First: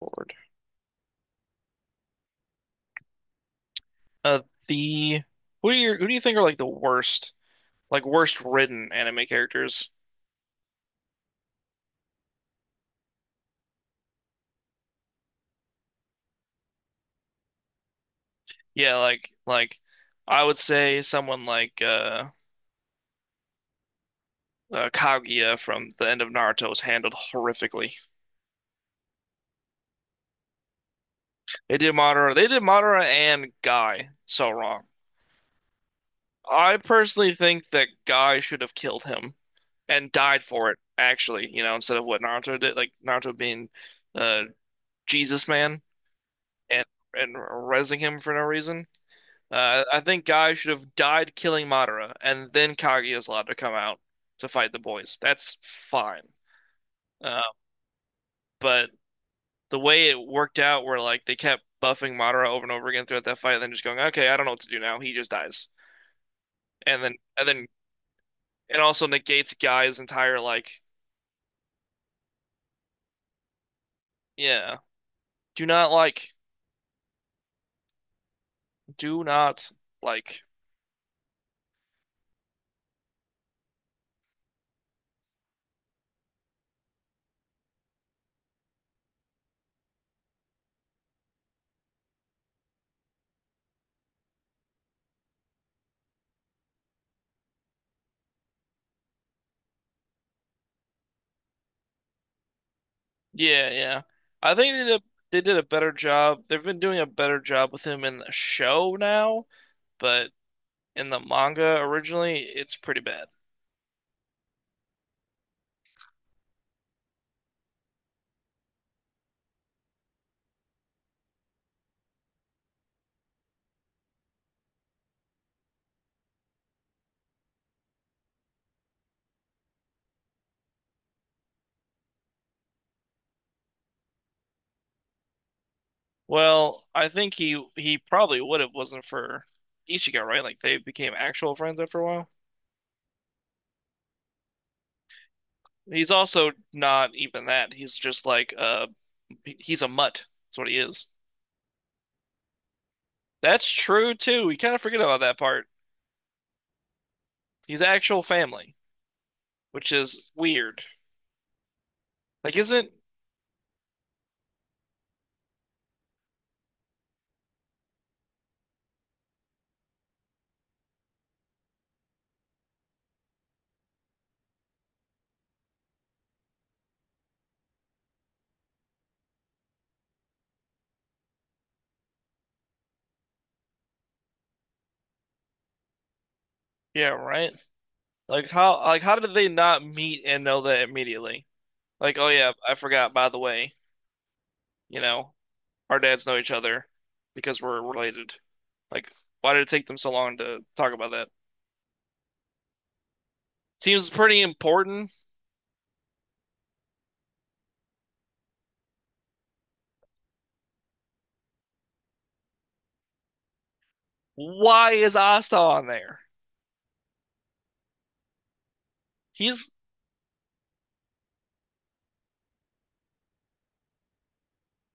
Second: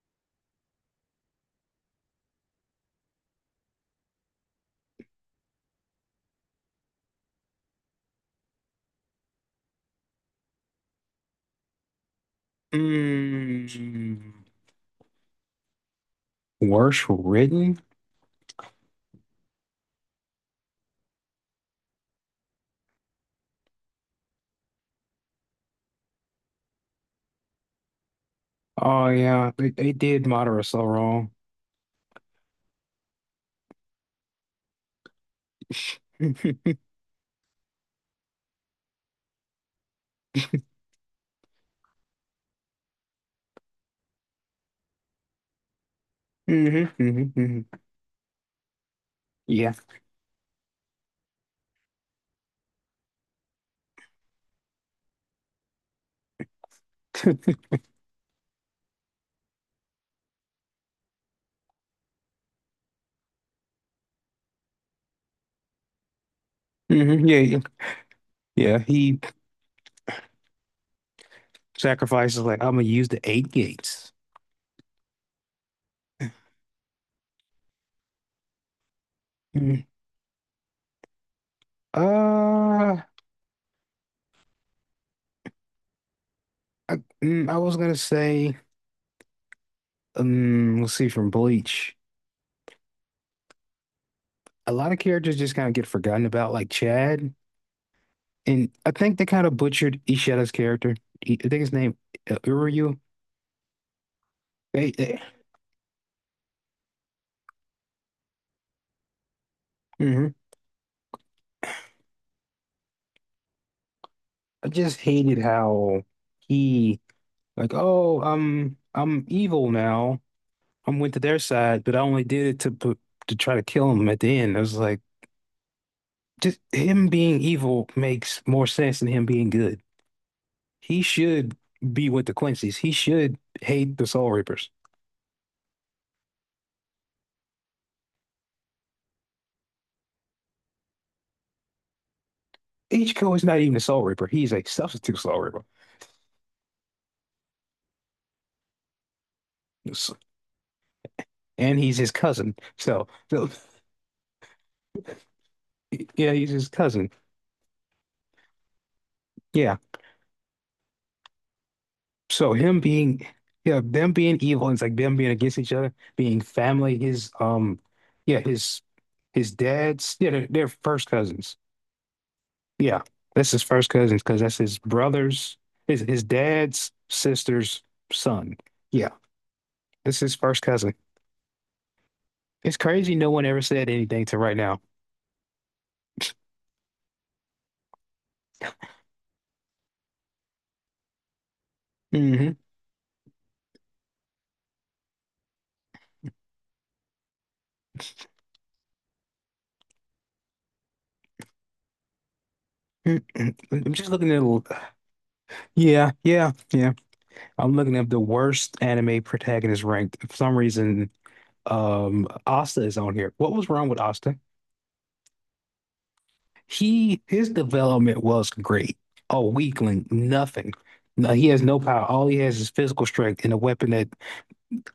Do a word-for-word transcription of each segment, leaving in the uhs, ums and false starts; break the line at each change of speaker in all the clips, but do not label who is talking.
Lord. Uh, the who do you who do you think are like the worst, like worst written anime characters?
Mm, worse written?
Yeah, like like I would say someone like uh, uh Kaguya from the end of Naruto was handled horrifically.
Oh yeah, they, they did Madara so wrong.
They did Madara, they did Madara and Guy so wrong.
hmm
I personally think that Guy should have killed him and died for it, actually, you know, instead of what Naruto did, like Naruto being uh Jesus man
hmm
and and
hmm
rezzing him for no reason.
Yeah.
Uh, I think Guy should have died killing Madara, and then Kage is allowed to come out to fight the boys. That's fine. Uh,
hmm
but the way it worked out, where like they kept buffing Madara over and over again throughout that fight, and then just going, "Okay, I don't know what to do now." He just dies, and then
yeah,
and
yeah.
then
Yeah,
it also
he
negates Guy's entire like,
sacrifices like I'm gonna use the eight gates.
yeah, do not like, do not
Mm.
like,
Uh I, mm, I was gonna say, um, let's see from Bleach. A lot of characters just kind of get forgotten about, like Chad. And I think they kind of butchered Ishida's character. He- I think his name uh, Uryu.
yeah, yeah. I think they
They,
did a,
they,
they did a better job. They've been doing a better job with him in the show now, but
mhm.
in the manga originally, it's pretty bad.
I just hated how he like, oh, I'm I'm evil now. I'm went to their side, but I only did it to put to try to kill him at the end. I was like, just him being evil makes more sense than him being good. He should be with the Quincy's. He should hate the Soul Reapers.
Well, I think he he probably would have wasn't for Ichigo, right? Like they became actual friends after a while.
Ichigo is not even a Soul Reaper. He's a substitute Soul Reaper.
He's also not even that. He's just like uh he's a mutt. That's what he is.
And he's his cousin. So, so
That's true too. We kind of forget about that part.
yeah, he's his cousin.
He's actual family,
Yeah,
which is weird.
so
Like
him
isn't
being, yeah, them being evil, and it's like them being against each other, being family. His um, yeah, his his dad's, yeah, they're, they're first cousins. Yeah, that's his first cousins because that's his brother's, his his dad's sister's son. Yeah, this is his first cousin. It's crazy no one ever said anything to right now.
yeah, right? Like how like how did they not meet and know that immediately? Like, oh yeah,
Hmm
I forgot, by the way, you know, our dads know each other because we're related. Like, why did it take them so long to talk about that?
I'm
Seems
just looking
pretty
at, a-
important.
yeah, yeah, yeah. I'm looking at the worst anime protagonist ranked. For some reason, um Asta is on here. What was wrong with Asta?
Why is Asta on there?
He his development was great. A
He's
weakling, nothing. No, he has no power. All he has is physical strength and a weapon that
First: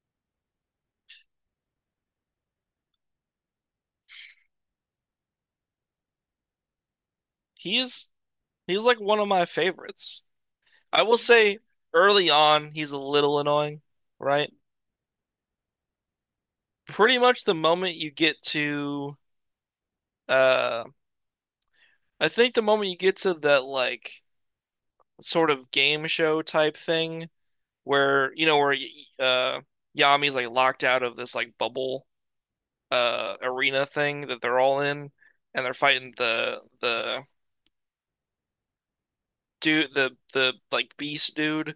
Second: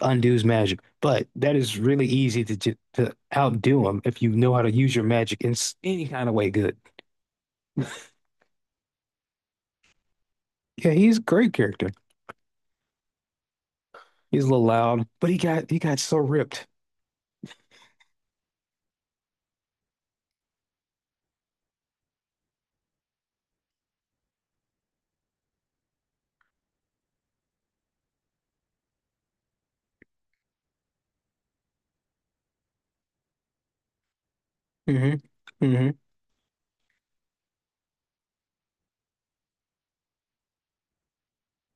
undoes magic. But that is really easy to ju- to outdo him if you know how to use your magic in s- any kind of way. Good.
he's he's like one of my favorites.
Yeah,
I will
he's a great
say
character.
early on he's a little annoying,
He's a
right?
little loud, but he got he got so ripped.
Pretty much the moment you get to uh I think the moment you get to that like sort of game show type thing where you know where uh Yami's like locked out of this like bubble uh arena thing that they're all in,
Hmm
and they're
hmm
fighting the the dude the the like beast dude.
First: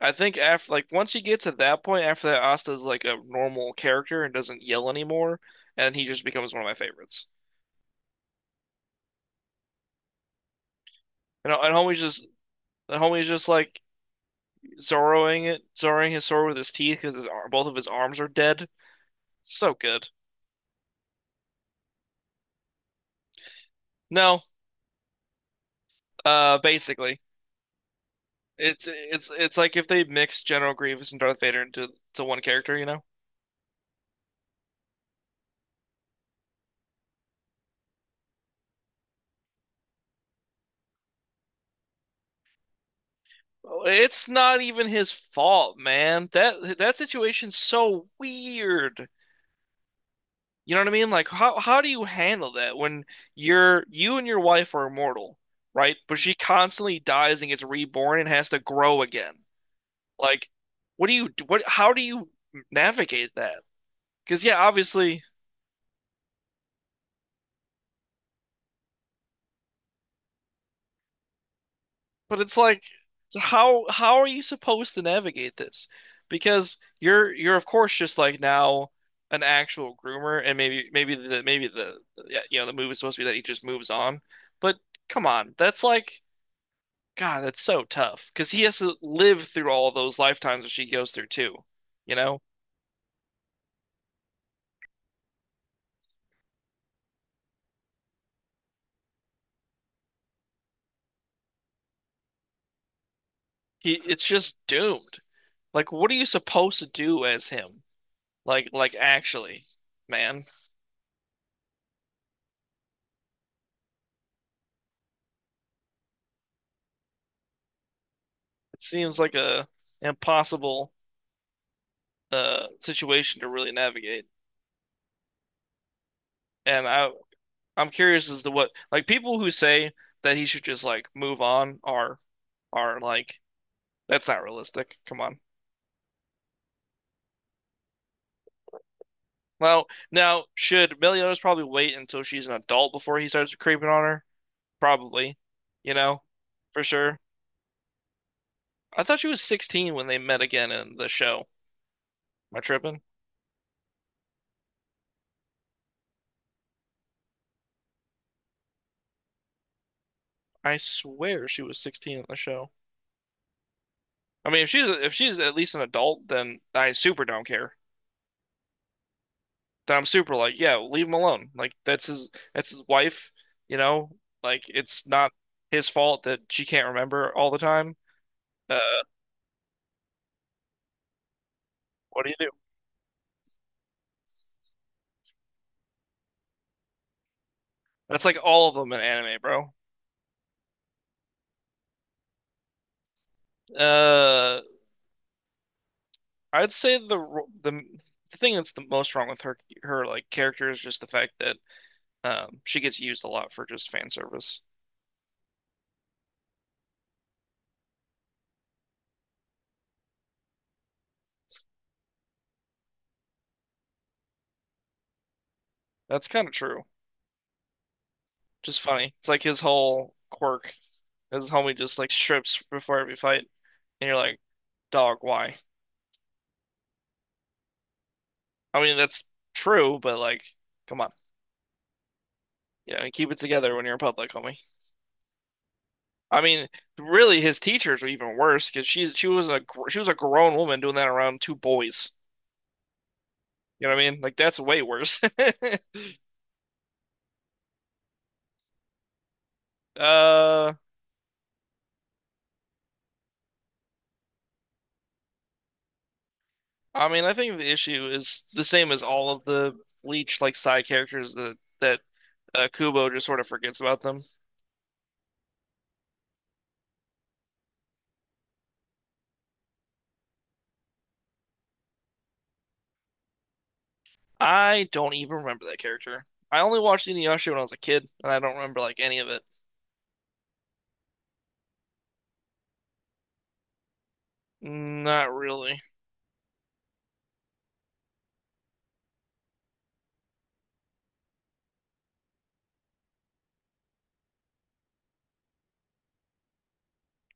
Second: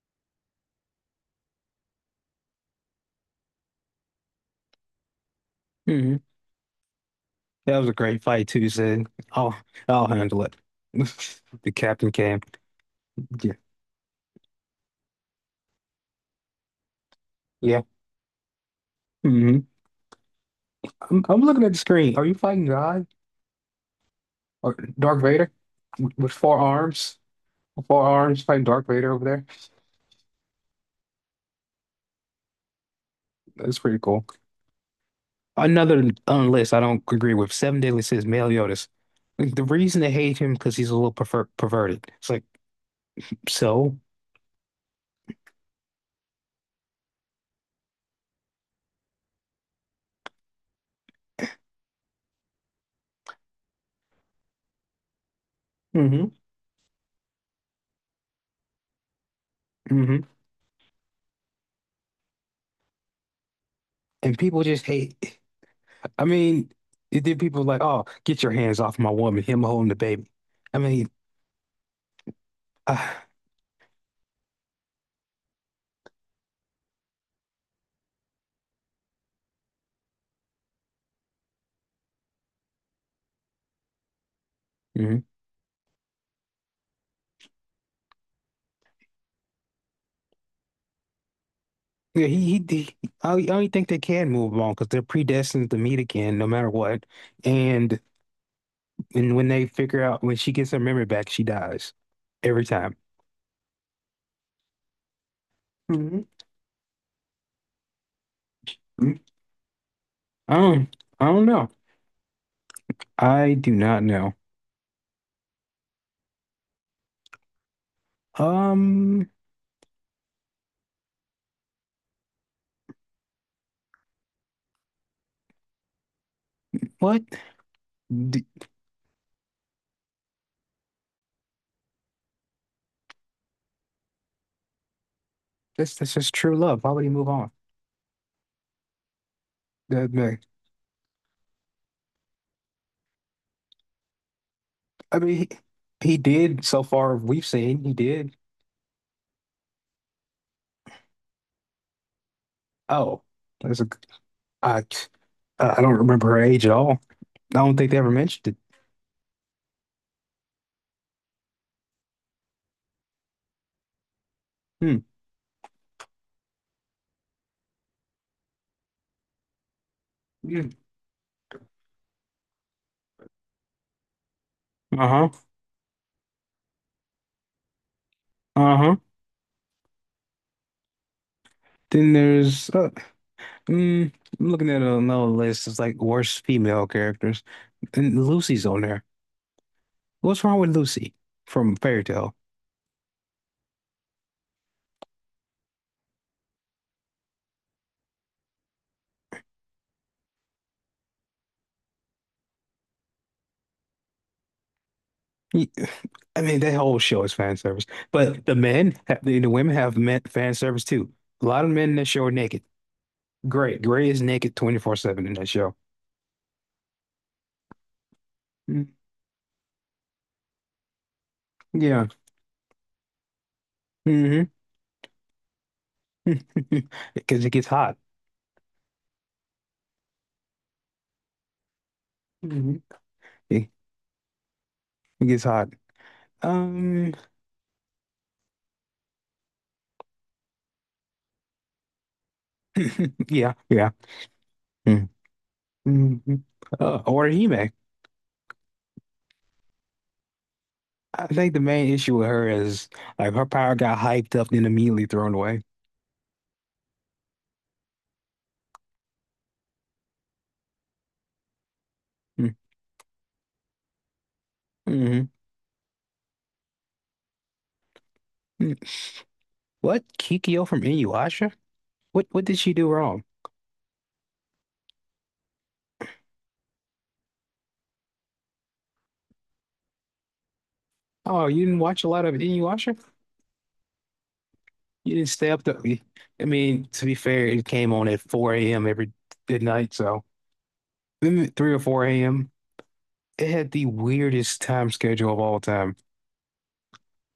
I think after like once you get to that point, after that, Asta's like a normal character and doesn't yell anymore, and he
hmm
just becomes one of my favorites.
That was a great fight too. He said, will I'll handle it."
And
The
and homie's
captain
just
came.
the homie's just
Yeah.
like Zoroing it, Zoroing his sword with his teeth because his ar both of
Yeah.
his arms are dead.
Mhm.
So good.
I'm, I'm looking at the screen. Are you fighting God
No,
or Darth Vader with
uh,
four arms?
basically,
Four arms fighting Darth
it's
Vader over
it's
there.
it's like if they mixed General Grievous and Darth Vader into to one character, you know?
That's pretty cool. Another on list I don't agree with. Seven Deadly Sins, Male Yoda's. Like, the reason they hate him because he's a little perver perverted. It's like so.
It's not even his fault, man. That that situation's so weird. You know what I mean? Like how how do you handle that when you're you and your wife are immortal, right? But
Hmm
she constantly dies and gets reborn and has to grow again.
hmm
Like, what do you what how do you navigate that?
And
Because yeah,
people just
obviously,
hate. I mean, it did people like, oh, get your hands off my woman. Him holding the baby. I mean,
but it's like,
ah.
how how are you supposed to navigate this? Because you're you're of course just like now an actual groomer, and maybe maybe the maybe the yeah, you know the move is supposed to be that he just moves on. But come on, that's like God, that's so tough because he has to live through all of those lifetimes that she goes through too. You
Yeah,
know,
he, he, he I only I only think they can move on because they're predestined to meet again, no matter what. And and when they figure out when she gets her memory back, she dies every time.
he it's just doomed. Like, what are you
Mhm.
supposed to do as him? Like, like actually, man,
I don't, I don't know. I do not know.
it seems
Um,
like a impossible uh situation to really navigate. And I
what?
I'm curious as
D-
to what like people who say that he should just like move on are are like that's not realistic. Come on.
This this is true love. How would he move on?
Well,
The- the-
now should Meliodas probably wait until she's an adult before he starts creeping on her?
I mean,
Probably.
he,
You
he
know,
did so
for
far.
sure.
We've seen he did.
I thought she was sixteen when they met again in the show. Am I tripping?
Oh, that's a. I I don't remember her age at all. I don't think they ever mentioned it.
I swear she was sixteen in the show. I mean, if she's
Hmm.
if she's at least an adult, then I super don't care. That I'm Super, like,
Yeah.
yeah, leave him alone. Like that's his that's his wife, you know? Like it's not
Uh-huh.
his fault that she can't remember all the time. Uh,
Uh-huh. Then
what do you do?
there's uh, mm, I'm looking at another list. It's like worst female characters,
That's
and
like
Lucy's
all of
on
them in
there.
anime, bro.
What's wrong with Lucy from Fairy Tale?
Uh, I'd say the the the thing that's the most wrong with her her like character is just the fact that um she gets used a lot for just fan service.
Y- I mean, that whole show is fan service, but the men, have, the, the women have men, fan service too. A lot of men in that show are naked. Gray, Gray is naked twenty-four seven in that show.
That's kind of true. Just
Mm,
funny. It's like his whole quirk. His homie just
yeah,
like strips before every fight, and you're like,
hmm
dog, why?
because it gets hot.
I mean, that's true, but like, come on.
Mhm.
Yeah, keep it
It,
together when you're in public, homie.
it gets hot.
I mean,
Um,
really, his teachers were even worse because she's she was a gr- she was a grown woman doing that around two boys.
yeah,
You
yeah.
know what I mean? Like that's way
Mm-hmm.
worse.
Mm-hmm. Uh, or Hime.
Uh,
I think the main issue with her is like her power got hyped up then immediately thrown away.
I mean, I think the issue is the same as all of the Bleach like side characters that that
Mm,
uh, Kubo just sort of forgets about them.
Mm-hmm. mm. What? Kikyo from Inuyasha? What what did she do wrong?
I don't even remember that character. I only watched Inuyasha when I was a kid, and I don't remember like any of it.
Oh, you didn't watch a lot of Inuyasha? You didn't
Not
stay up to
really.
I mean, to be fair, it came on at four a m every at night, so maybe three or four a m. It had the weirdest time schedule of all time.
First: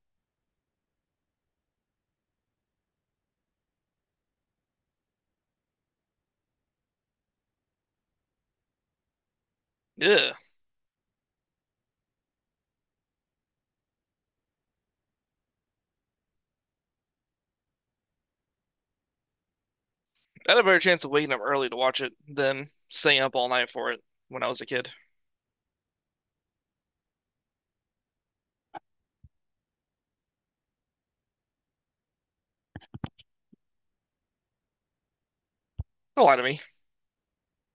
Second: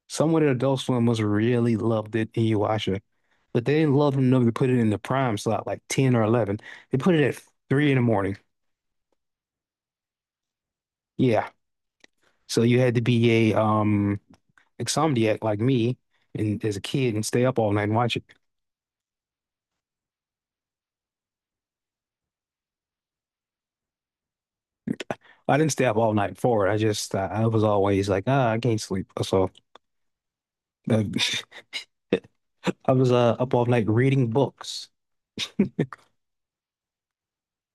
Someone at Adult Swim must have really loved it Inuyasha. But they didn't love them enough to put it in the prime slot, like ten or eleven. They put it at three in the morning.
Yeah.
Yeah. So you had to be a um insomniac like me and as a kid and stay up all night and watch it.
I had a better chance of waking up early to watch it than staying up all night for it when I was a kid.
I didn't stay up all night for it. I just uh, I was always like, ah, I can't sleep. So uh, I was uh, up all night reading books.
Don't lie to me.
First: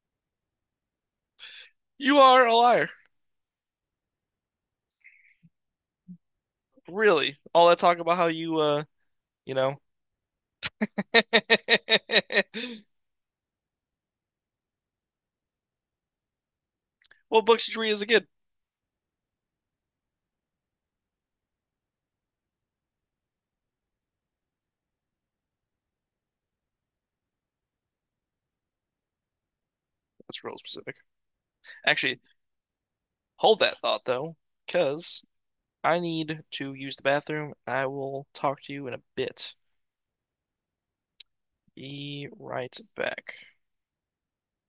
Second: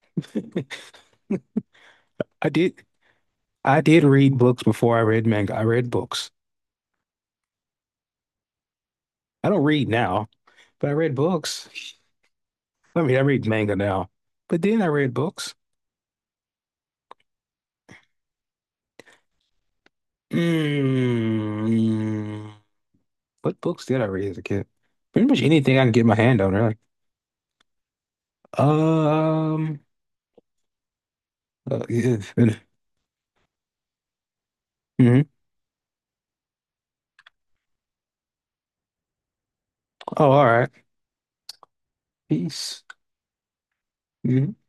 You are
I
a
did
liar.
I did read books before I read manga. I read books.
Really? All that talk about how you, uh,
I
you
don't
know.
read now, but I read books. I mean, I read manga now, but then I read books.
What books did you read as a kid?
Mm. What books did I read as a kid? Pretty much anything I can get my hand on. Really. um,
That's real specific.
uh, yeah,
Actually, hold that thought though, because
hmm
I need to use the bathroom. I will talk to you in a bit.
Oh, all right.
Be right
Peace.
back.
Mm-hmm.